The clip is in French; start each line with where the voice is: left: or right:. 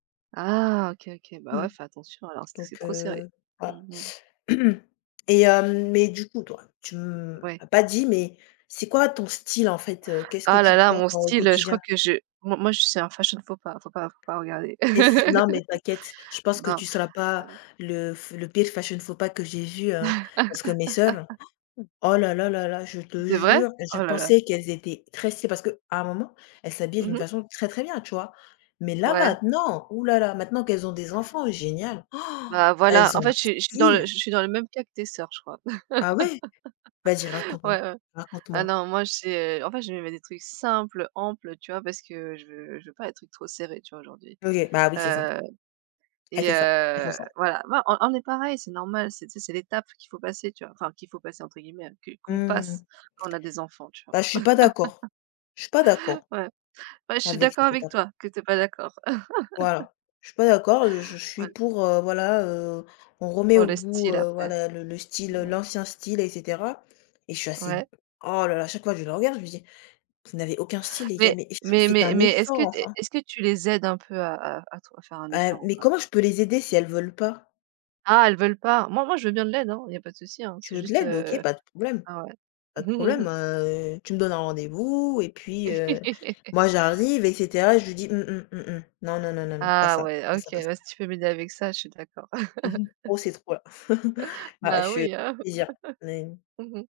right: Ah. OK, OK. Bah
left: Mmh.
right: ouais, fais attention alors si c'est
left: Donc
right: trop serré.
left: heu
right: Mmh
left: ah
right: mh.
left: et hem, mais du coup toi, tu m
right: Ouais.
left: m'as pas dit mais, c'est quoi ton style en fait? Heu, qu'est-ce que
right: Ah là
left: tu
right: là
left: portes
right: mon
left: en au
right: style, heu, je crois
left: quotidien?
right: que je moi moi je suis un fashion faux pas. Il faut pas, il faut pas regarder.
left: Qu'est-ce qui s non mais t'inquiète. Je pense que
right: Non,
left: tu seras pas
right: heu
left: le f le pire fashion faux pas que j'ai vu hein, parce que mes sœurs. Oh là là là là, je te
right: C'est vrai?
left: jure et je
right: Oh là là.
left: pensais qu'elles étaient très stylées, parce qu'à un moment elles s'habillaient
right: Mmh
left: d'une
right: mh.
left: façon très très bien, tu vois? Mais là
right: Ouais.
left: maintenant? Ouh là là, maintenant qu'elles ont des enfants, génial!
right: Bah voilà,
left: Elles
right: en
left: ont
right: fait
left: un
right: je suis je suis dans le
left: style!
right: je je suis dans le même cas que tes sœurs, je crois.
left: Ah ouais? Vas-y raconte moi.
right: Ouais, ouais.
left: Raconte
right: Ah
left: moi.
right: non, moi j'ai, heu, en fait je me mets des trucs simples, amples, tu vois? Parce que je veux je veux pas des trucs trop serrés, tu vois aujourd'hui,
left: OK. Bah oui c'est ça.
right: heu
left: Elle
right: et
left: fait ça. Elles font
right: heu,
left: ça.
right: voilà. Non, on on on est pareil, c'est normal c'est tu sais c'est l'étape qu'il faut passer, tu vois? Enfin qu'il faut «passer» entre guillemets, qu'une qu'on passe
left: Mmh.
right: quand on a des enfants tu vois?
left: Bah je suis pas d'accord. Je suis pas d'accord.
right: Ouais. Ouais je suis
left: Avec
right: d'accord
left: cette
right: avec
left: étape
right: toi, que tu es pas d'accord.
left: Voilà. Je suis pas d'accord et je je
right: Ouais
left: suis
right: l
left: pour, heu, voilà, heu, on remet
right: Pour
left: au
right: le
left: goût,
right: style
left: heu,
right: après.
left: voilà le le style,
right: Mmh
left: heu,
right: mh.
left: l'ancien style et cetera et je suis assez
right: Ouais.
left: oh là là, chaque fois je le regarde je me dis: «Vous n'avez aucun style les gars
right: Mais
left: mais est-ce q
right: mais
left: faites
right: mais
left: un
right: mais est-ce que
left: effort
right: tu es
left: enfin».
right: est-ce que tu les aides un peu à à à trouv à faire un
left: Hem,
right: effort ou
left: mais
right: pas?
left: comment je peux les aider si elles veulent pas?
right: Ah elles veulent pas? Moi moi je veux bien de l'aide, hein, il y a pas de souci, hein,
left: Tu
right: c'est
left: veux de
right: juste,
left: l'aide? OK,
right: heu
left: pas de problème.
right: ah ouais.
left: Pas de problème, heu, tu me donnes un rendez-vous et puis, heu, moi j'arrive et cetera et je dis: «Mmh mh, mmh mh, non, non, non, non, non, pas
right: Ah
left: ça,
right: ouais,
left: pas
right: OK.
left: ça, pas ça».
right: Bah si tu peux m'aider avec ça, je suis d'accord.
left: Mmh mh. Oh c'est trop là. Bah ouais je
right: Bah
left: su
right: oui, hein.
left: plaisir. Mais
right: Mmh mh.